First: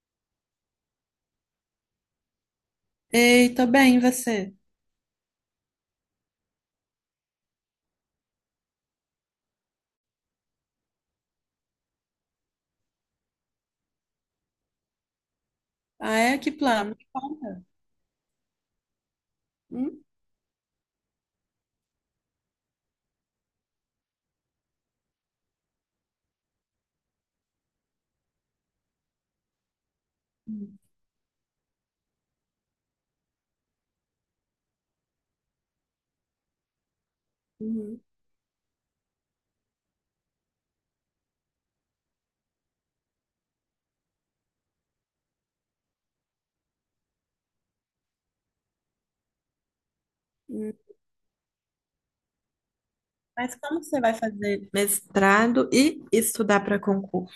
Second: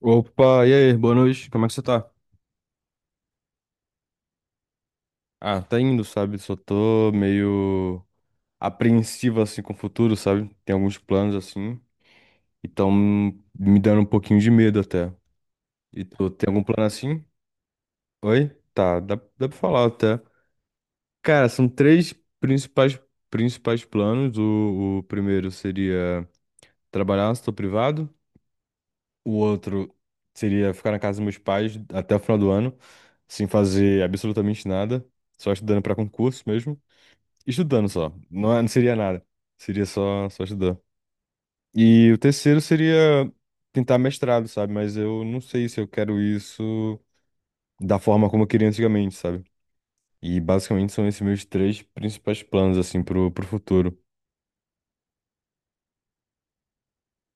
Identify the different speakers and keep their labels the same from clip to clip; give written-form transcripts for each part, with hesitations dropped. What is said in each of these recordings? Speaker 1: Opa, e aí, boa noite, como é que você tá?
Speaker 2: Ei, tô bem, e você?
Speaker 1: Ah, tá indo, sabe? Só tô meio apreensivo, assim, com o futuro, sabe? Tem alguns planos, assim, e tão me dando um pouquinho de medo até. E
Speaker 2: Ah,
Speaker 1: tu
Speaker 2: é?
Speaker 1: tem
Speaker 2: Que
Speaker 1: algum plano
Speaker 2: plano? Me
Speaker 1: assim?
Speaker 2: conta.
Speaker 1: Oi? Tá, dá pra falar
Speaker 2: Hum?
Speaker 1: até. Cara, são três principais, principais planos. O primeiro seria trabalhar no setor privado. O outro seria
Speaker 2: Uhum.
Speaker 1: ficar na casa dos meus pais até o final do ano, sem fazer absolutamente nada, só estudando pra concurso mesmo. Estudando só. Não, não seria nada. Seria só, só estudar. E o terceiro seria tentar mestrado, sabe? Mas eu não sei se eu quero isso da forma como eu queria antigamente, sabe? E
Speaker 2: Hum.
Speaker 1: basicamente são esses meus três principais planos, assim, pro
Speaker 2: Mas como
Speaker 1: futuro.
Speaker 2: você vai fazer mestrado e estudar para concurso?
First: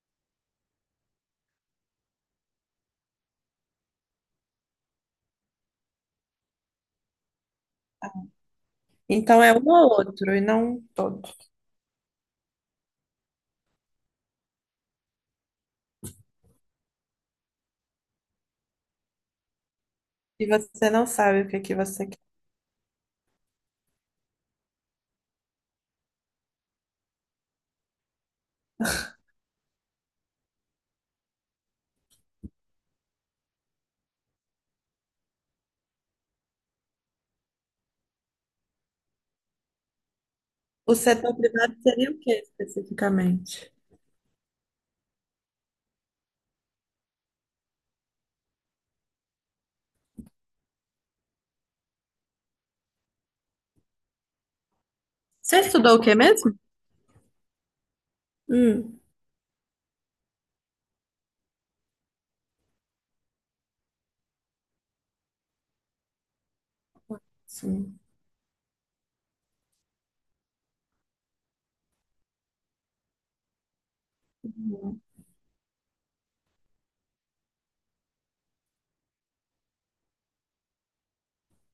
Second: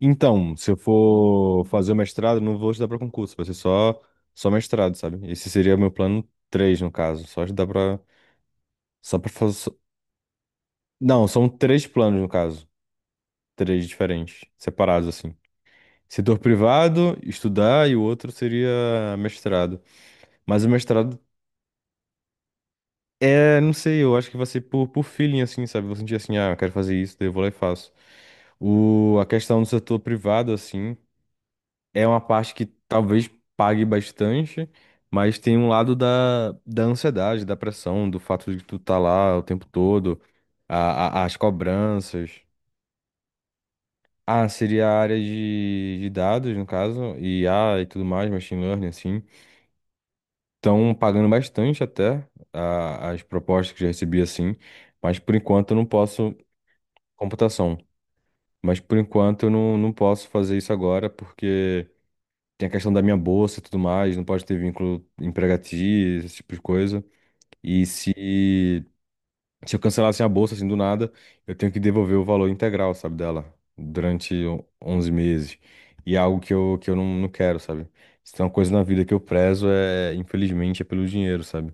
Speaker 1: Então, se eu for fazer o mestrado, não vou estudar pra concurso, vai ser só, só mestrado, sabe? Esse seria o meu plano três, no caso. Só estudar pra. Só pra
Speaker 2: Então é um
Speaker 1: fazer.
Speaker 2: ou outro e não todo.
Speaker 1: Não, são três planos, no caso. Três diferentes, separados, assim. Setor privado, estudar, e o outro seria mestrado.
Speaker 2: E
Speaker 1: Mas o
Speaker 2: você não
Speaker 1: mestrado
Speaker 2: sabe o que é que você quer.
Speaker 1: é, não sei, eu acho que vai ser por feeling, assim, sabe? Vou sentir assim, ah, eu quero fazer isso, daí eu vou lá e faço. A questão do setor privado, assim, é uma parte que talvez pague bastante, mas tem um lado da ansiedade, da pressão, do fato de tu tá lá o tempo todo,
Speaker 2: O setor
Speaker 1: as
Speaker 2: privado seria o
Speaker 1: cobranças.
Speaker 2: que especificamente?
Speaker 1: Ah, seria a área de dados, no caso, IA e tudo mais, machine learning, assim. Estão pagando bastante até as propostas que já recebi assim, mas por
Speaker 2: Você
Speaker 1: enquanto eu não
Speaker 2: estudou o que
Speaker 1: posso
Speaker 2: mesmo?
Speaker 1: computação. Mas por
Speaker 2: Hum,
Speaker 1: enquanto eu não posso fazer isso agora porque tem a questão da minha bolsa e tudo mais, não pode ter vínculo empregatício, esse tipo de coisa. E
Speaker 2: sim.
Speaker 1: se eu cancelasse a bolsa assim do nada, eu tenho que devolver o valor integral, sabe, dela durante
Speaker 2: Uhum.
Speaker 1: 11 meses. E é algo que eu não quero, sabe? Se tem uma coisa na vida que eu prezo é, infelizmente, é pelo dinheiro, sabe?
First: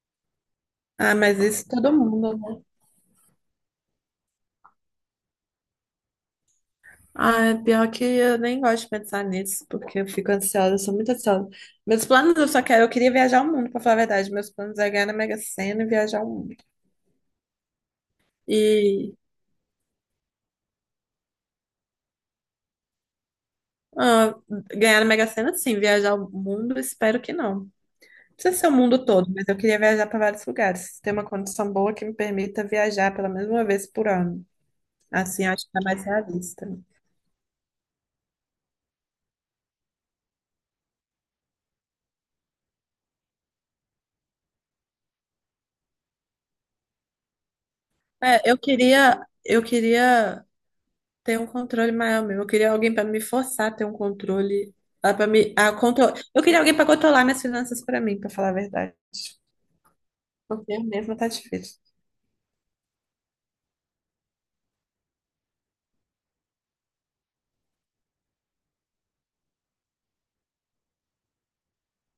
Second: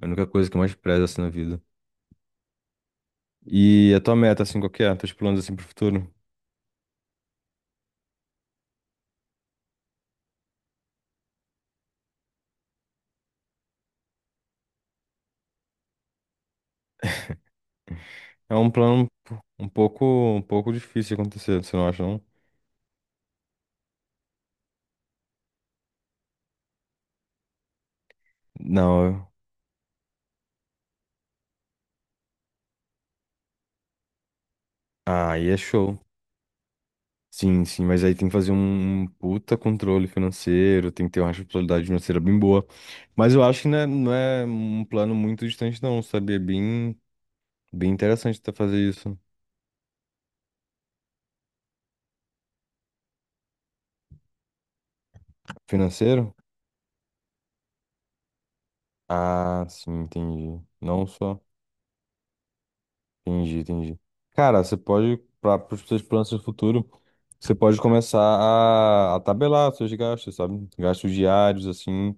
Speaker 1: É a única coisa que eu mais prezo
Speaker 2: Ah,
Speaker 1: assim na
Speaker 2: mas
Speaker 1: vida.
Speaker 2: isso todo mundo.
Speaker 1: E a tua meta, assim, qual que é? Teus planos assim pro futuro?
Speaker 2: Ah, é pior que eu nem gosto de pensar nisso, porque eu fico ansiosa, eu sou muito ansiosa. Meus planos, eu queria viajar o mundo, pra falar a verdade. Meus planos é ganhar na Mega Sena e viajar o mundo.
Speaker 1: É um plano
Speaker 2: E
Speaker 1: um pouco difícil de acontecer, você não acha, não?
Speaker 2: ah, Ganhar na Mega Sena, sim, viajar o mundo, espero que não. Não precisa ser o mundo
Speaker 1: Não,
Speaker 2: todo, mas eu queria viajar para vários lugares. Ter uma condição boa que me permita viajar pela mesma vez por ano.
Speaker 1: ah,
Speaker 2: Assim,
Speaker 1: aí é
Speaker 2: acho que é
Speaker 1: show.
Speaker 2: mais realista.
Speaker 1: Sim, sim, mas aí tem que fazer um puta controle financeiro, tem que ter uma responsabilidade financeira bem boa. Mas eu acho que não não é um plano muito distante, não, sabe? É bem, bem interessante
Speaker 2: É,
Speaker 1: até fazer isso.
Speaker 2: eu queria ter um controle maior mesmo. Eu queria alguém para me forçar a ter um controle, para me a control...
Speaker 1: Financeiro?
Speaker 2: eu queria alguém para controlar minhas finanças para mim, para falar a verdade.
Speaker 1: Ah, sim, entendi.
Speaker 2: Porque eu
Speaker 1: Não
Speaker 2: mesma tá
Speaker 1: só.
Speaker 2: difícil.
Speaker 1: Entendi, entendi. Cara, você pode, para os seus planos do futuro, você pode começar a tabelar seus gastos, sabe? Gastos diários, assim,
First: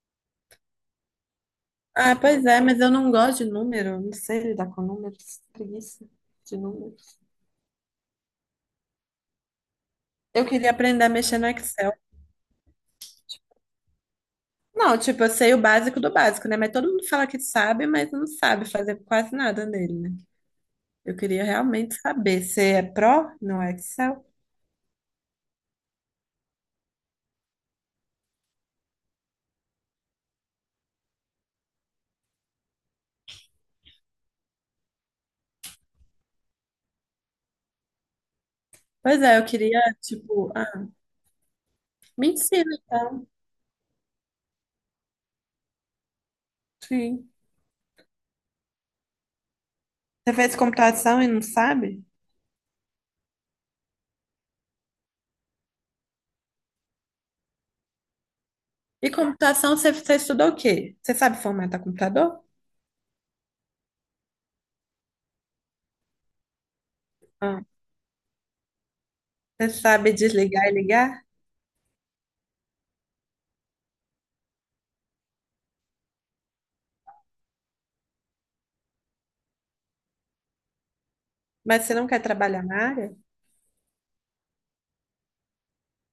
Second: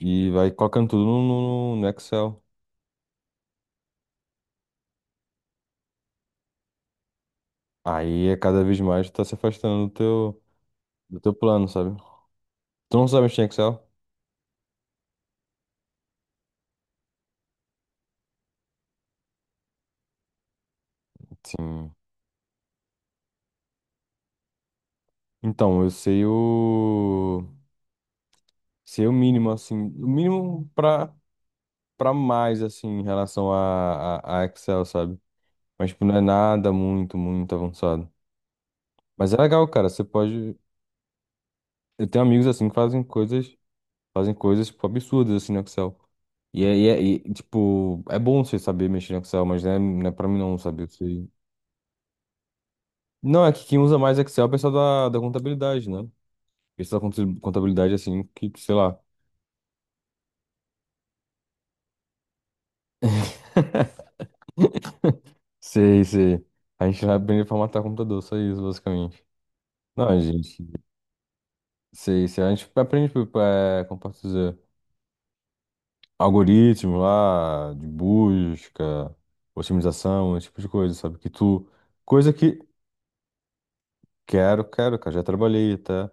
Speaker 1: e vai colocando tudo no
Speaker 2: Ah,
Speaker 1: Excel.
Speaker 2: pois é, mas eu não gosto de número, não sei lidar com números, preguiça de números.
Speaker 1: Aí, é cada vez mais, tu tá se afastando
Speaker 2: Eu queria aprender a
Speaker 1: do teu
Speaker 2: mexer no
Speaker 1: plano,
Speaker 2: Excel.
Speaker 1: sabe? Tu não sabe mexer em Excel?
Speaker 2: Não, tipo, eu sei o básico do básico, né? Mas todo mundo fala que sabe, mas não sabe fazer quase nada nele, né? Eu queria
Speaker 1: Sim.
Speaker 2: realmente saber. Você é pró no Excel?
Speaker 1: Então, eu sei o... Sei o mínimo, assim, o mínimo pra mais, assim, em relação a Excel, sabe? Mas, tipo, não é nada muito, muito avançado.
Speaker 2: Pois
Speaker 1: Mas é
Speaker 2: é, eu
Speaker 1: legal,
Speaker 2: queria,
Speaker 1: cara. Você pode. Eu tenho
Speaker 2: me
Speaker 1: amigos
Speaker 2: ensina
Speaker 1: assim que
Speaker 2: então.
Speaker 1: fazem coisas tipo, absurdas assim no Excel.
Speaker 2: Sim.
Speaker 1: Tipo, é bom você saber mexer no Excel, mas não não é pra
Speaker 2: Você
Speaker 1: mim
Speaker 2: fez
Speaker 1: não, sabe?
Speaker 2: computação
Speaker 1: Você...
Speaker 2: e não sabe?
Speaker 1: Não, é que quem usa mais Excel é o pessoal da contabilidade, né? Pessoal contabilidade assim, que, sei lá,
Speaker 2: E computação, você estudou o quê? Você sabe formatar computador?
Speaker 1: sei, sei. A gente vai aprender a
Speaker 2: Ah,
Speaker 1: formatar computador, só isso, basicamente.
Speaker 2: você sabe
Speaker 1: Não, gente,
Speaker 2: desligar e ligar?
Speaker 1: sei, sei. A gente aprende, tipo, é, como posso dizer? Algoritmo lá de busca, otimização, esse tipo de coisa, sabe? Que tu.
Speaker 2: Mas você não quer
Speaker 1: Coisa que
Speaker 2: trabalhar na área?
Speaker 1: quero, quero, cara, já trabalhei até.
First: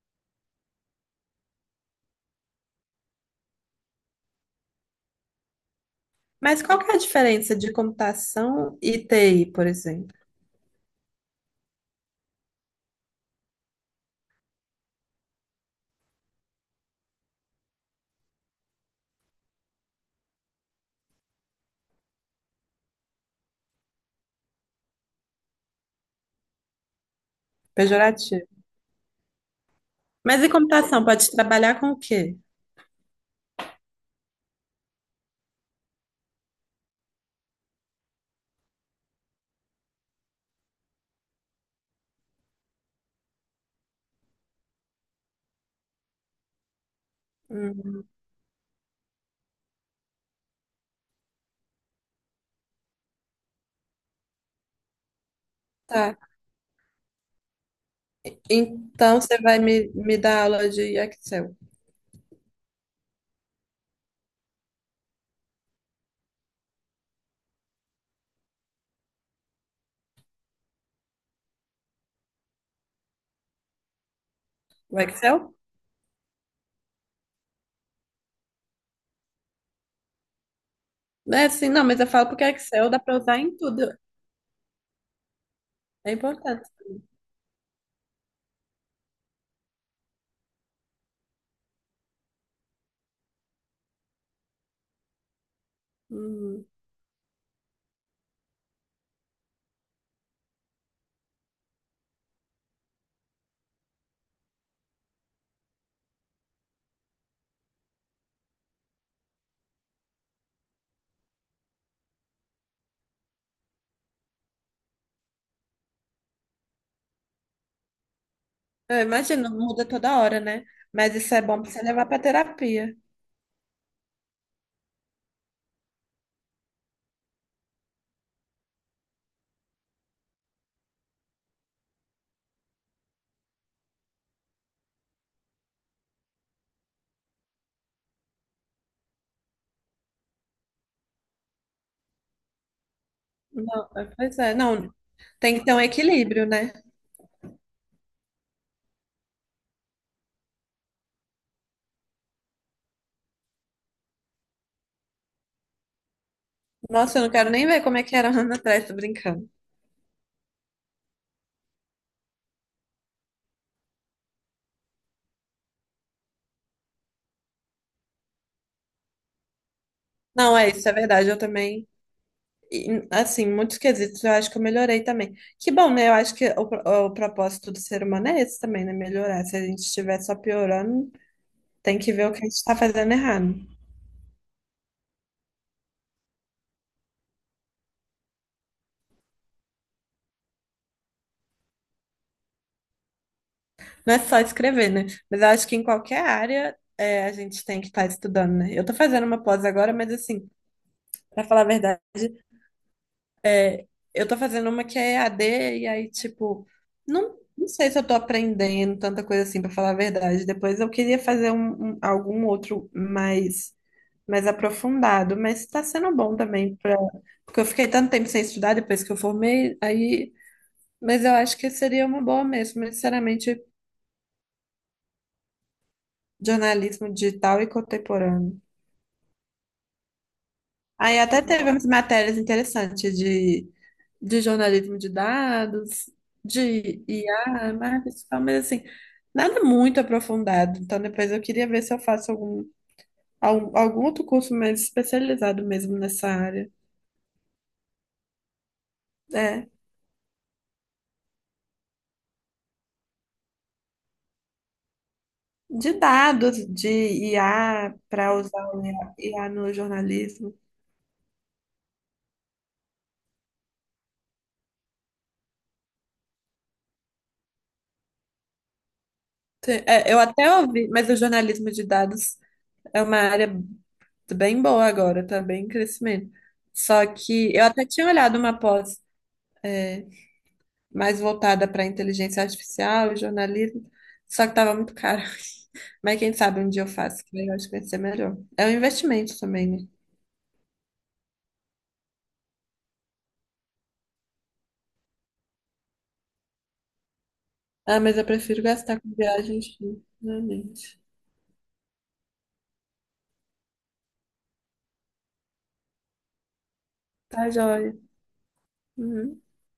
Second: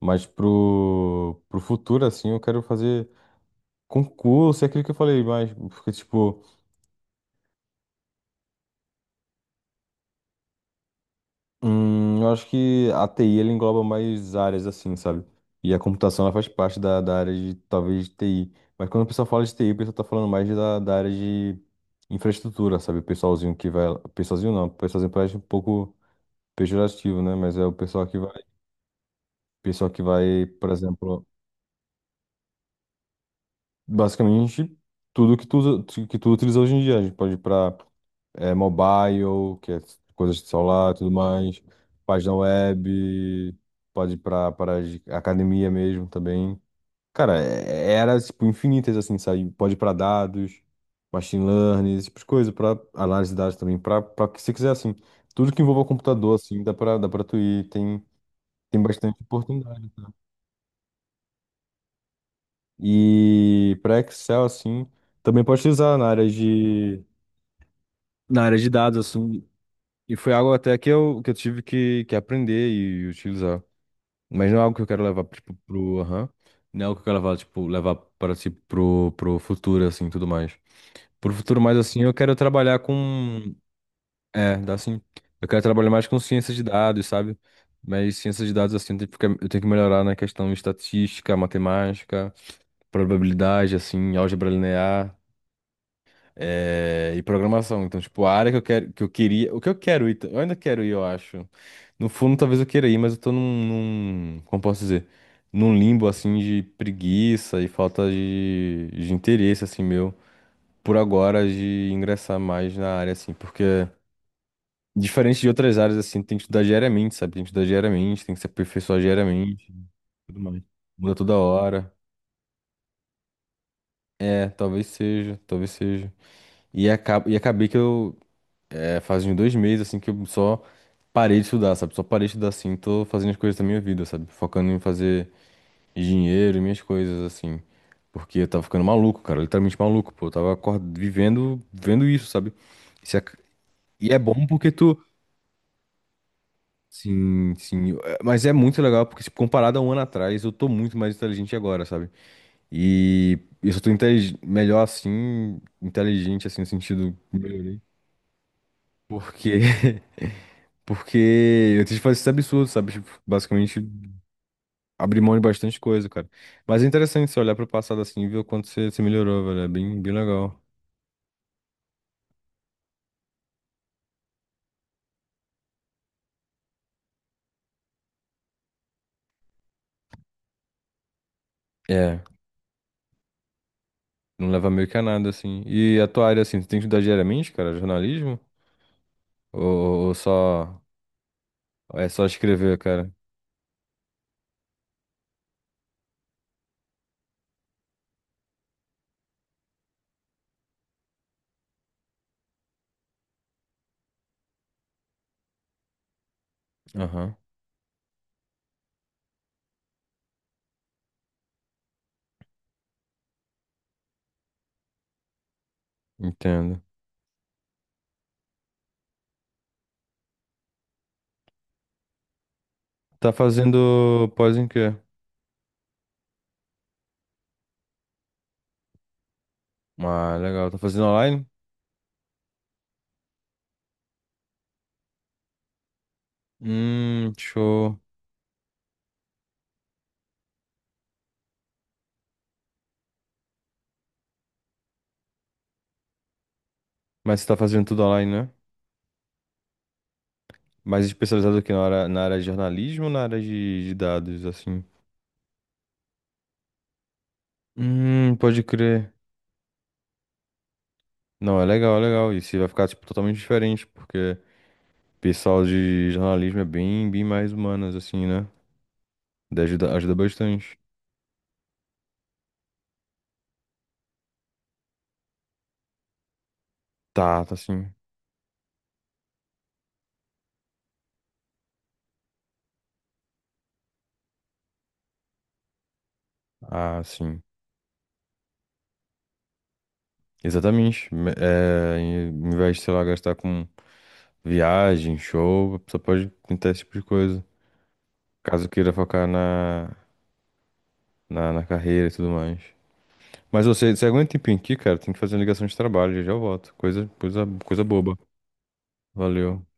Speaker 1: Mas pro futuro, assim, eu quero fazer concurso, é aquilo que eu falei, mas. Porque, tipo,
Speaker 2: Mas qual que é a diferença de computação e TI, por exemplo?
Speaker 1: eu acho que a TI ela engloba mais áreas, assim, sabe? E a computação ela faz parte da área de, talvez, TI. Mas quando o pessoal fala de TI, o pessoal tá falando mais da área de infraestrutura, sabe? O pessoalzinho que vai. Pessoalzinho não, o pessoalzinho parece um pouco pejorativo, né? Mas é o
Speaker 2: Pejorativo.
Speaker 1: pessoal que
Speaker 2: Mas
Speaker 1: vai,
Speaker 2: e
Speaker 1: por
Speaker 2: computação,
Speaker 1: exemplo,
Speaker 2: pode trabalhar com o quê?
Speaker 1: basicamente tudo que tu usa, que tu utiliza hoje em dia. A gente pode ir para mobile, que é coisas de celular, e tudo mais, página web, pode ir para academia mesmo também. Cara,
Speaker 2: Hum,
Speaker 1: era tipo infinitas assim, sabe? Pode ir para dados, machine learning, esse tipo de coisa, para análise de dados também, para o que você quiser assim. Tudo que envolva
Speaker 2: tá.
Speaker 1: computador assim, dá para tu ir, tem tem bastante
Speaker 2: Então você vai
Speaker 1: oportunidade.
Speaker 2: me dar aula de Excel.
Speaker 1: E para Excel, assim, também pode utilizar na área de dados, assim. E foi algo até que eu tive que aprender e utilizar. Mas não é algo que eu
Speaker 2: O
Speaker 1: quero levar, tipo,
Speaker 2: Excel?
Speaker 1: pro, aham. Não é algo que eu quero levar, tipo, levar para, si pro, pro futuro, assim, tudo mais. Pro
Speaker 2: É,
Speaker 1: futuro
Speaker 2: sim,
Speaker 1: mais,
Speaker 2: não, mas
Speaker 1: assim,
Speaker 2: eu
Speaker 1: eu
Speaker 2: falo
Speaker 1: quero
Speaker 2: porque
Speaker 1: trabalhar
Speaker 2: Excel dá para usar em
Speaker 1: com...
Speaker 2: tudo.
Speaker 1: É, dá assim. Eu quero trabalhar mais
Speaker 2: É
Speaker 1: com ciência de
Speaker 2: importante.
Speaker 1: dados, sabe? Mas ciência de dados, assim, eu tenho que eu tenho que melhorar na questão de estatística, matemática, probabilidade, assim, álgebra linear.
Speaker 2: Hum.
Speaker 1: É, e programação. Então, tipo, a área que eu quero, que eu queria, o que eu quero ir, eu ainda quero ir, eu acho. No fundo, talvez eu queira ir, mas eu tô como posso dizer, num limbo assim de preguiça e falta de interesse assim meu por agora de ingressar mais na área assim, porque diferente de outras áreas assim, tem que estudar diariamente, sabe? Tem que estudar diariamente, tem que se aperfeiçoar
Speaker 2: Eu imagino,
Speaker 1: diariamente,
Speaker 2: muda toda
Speaker 1: tudo
Speaker 2: hora,
Speaker 1: mais.
Speaker 2: né?
Speaker 1: Muda
Speaker 2: Mas isso
Speaker 1: toda
Speaker 2: é bom para você
Speaker 1: hora.
Speaker 2: levar para terapia.
Speaker 1: É, talvez seja, talvez seja. E, acabei que eu é, faz uns dois meses, assim, que eu só parei de estudar, sabe? Só parei de estudar, assim, tô fazendo as coisas da minha vida, sabe? Focando em fazer dinheiro e minhas coisas, assim. Porque eu tava ficando maluco, cara, literalmente maluco, pô. Eu tava vivendo, vendo isso, sabe? Isso é
Speaker 2: Não, é,
Speaker 1: e é
Speaker 2: pois
Speaker 1: bom
Speaker 2: é,
Speaker 1: porque
Speaker 2: não.
Speaker 1: tu...
Speaker 2: Tem que ter um equilíbrio, né?
Speaker 1: Sim, sim. Mas é muito legal porque, tipo, comparado a um ano atrás, eu tô muito mais inteligente agora, sabe? E eu só tô melhor, assim, inteligente, assim, no sentido...
Speaker 2: Nossa, eu não quero nem
Speaker 1: Melhorei.
Speaker 2: ver como é que era um ano atrás, tô
Speaker 1: Porque...
Speaker 2: brincando.
Speaker 1: Porque eu tentei fazer esse absurdo, sabe? Tipo, basicamente, abrir mão de bastante coisa, cara. Mas é interessante você olhar pro passado assim e ver o quanto você, você melhorou, velho. É bem, bem
Speaker 2: Não,
Speaker 1: legal.
Speaker 2: é isso, é verdade. Eu também. E, assim, muitos quesitos eu acho que eu melhorei também. Que bom, né? Eu acho que o propósito do ser humano é esse também, né? Melhorar. Se a gente estiver só piorando, tem que
Speaker 1: É,
Speaker 2: ver o que a gente está fazendo errado.
Speaker 1: não leva meio que a nada, assim. E a tua área, assim, tu tem que estudar diariamente, cara? Jornalismo? Ou só... É só escrever, cara?
Speaker 2: Não é só escrever, né? Mas eu acho que em qualquer área é, a gente tem que estar estudando, né? Eu tô fazendo uma pós agora, mas assim, para falar a verdade, é, eu tô fazendo uma que é EAD, e aí,
Speaker 1: Aham,
Speaker 2: não sei se eu tô aprendendo tanta coisa assim, para falar a verdade. Depois eu queria fazer algum outro mais aprofundado, mas está sendo bom também
Speaker 1: entendo.
Speaker 2: para porque eu fiquei tanto tempo sem estudar depois que eu formei, aí, mas eu acho que seria uma boa mesmo, mas,
Speaker 1: Tá
Speaker 2: sinceramente,
Speaker 1: fazendo pós em quê?
Speaker 2: jornalismo digital e contemporâneo.
Speaker 1: Ah, legal. Tá fazendo
Speaker 2: Aí até
Speaker 1: online?
Speaker 2: teve umas matérias interessantes de jornalismo de dados, de IA,
Speaker 1: Show.
Speaker 2: marketing, digital, mas assim, nada muito aprofundado. Então depois eu queria ver se eu faço algum outro curso mais especializado mesmo nessa área.
Speaker 1: Mas você tá fazendo tudo online, né?
Speaker 2: É.
Speaker 1: Mais especializado aqui na área de jornalismo ou na área de dados, assim?
Speaker 2: De dados de IA para
Speaker 1: Pode
Speaker 2: usar o
Speaker 1: crer.
Speaker 2: IA no jornalismo.
Speaker 1: Não, é legal, é legal. E se vai ficar, tipo, totalmente diferente, porque o pessoal de jornalismo é bem, bem mais humanas, assim, né? Daí ajuda,
Speaker 2: É,
Speaker 1: ajuda
Speaker 2: eu até
Speaker 1: bastante.
Speaker 2: ouvi, mas o jornalismo de dados é uma área bem boa agora, tá bem em crescimento. Só
Speaker 1: Tá,
Speaker 2: que
Speaker 1: tá
Speaker 2: eu até
Speaker 1: sim.
Speaker 2: tinha olhado uma pós é, mais voltada para inteligência artificial e jornalismo, só que estava muito caro. Mas quem sabe um dia eu
Speaker 1: Ah,
Speaker 2: faço, que
Speaker 1: sim.
Speaker 2: eu acho que vai ser melhor. É um investimento também, né?
Speaker 1: Exatamente. Em vez de, sei lá, gastar com viagem, show, a pessoa pode tentar esse tipo de coisa.
Speaker 2: Ah, mas eu prefiro
Speaker 1: Caso queira
Speaker 2: gastar com
Speaker 1: focar
Speaker 2: viagens, realmente.
Speaker 1: na carreira e tudo mais. Mas você, você aguenta um tempinho aqui, cara, tem que fazer uma ligação de trabalho, já já eu volto.
Speaker 2: Tá
Speaker 1: Coisa
Speaker 2: joia.
Speaker 1: boba.
Speaker 2: Uhum.
Speaker 1: Valeu.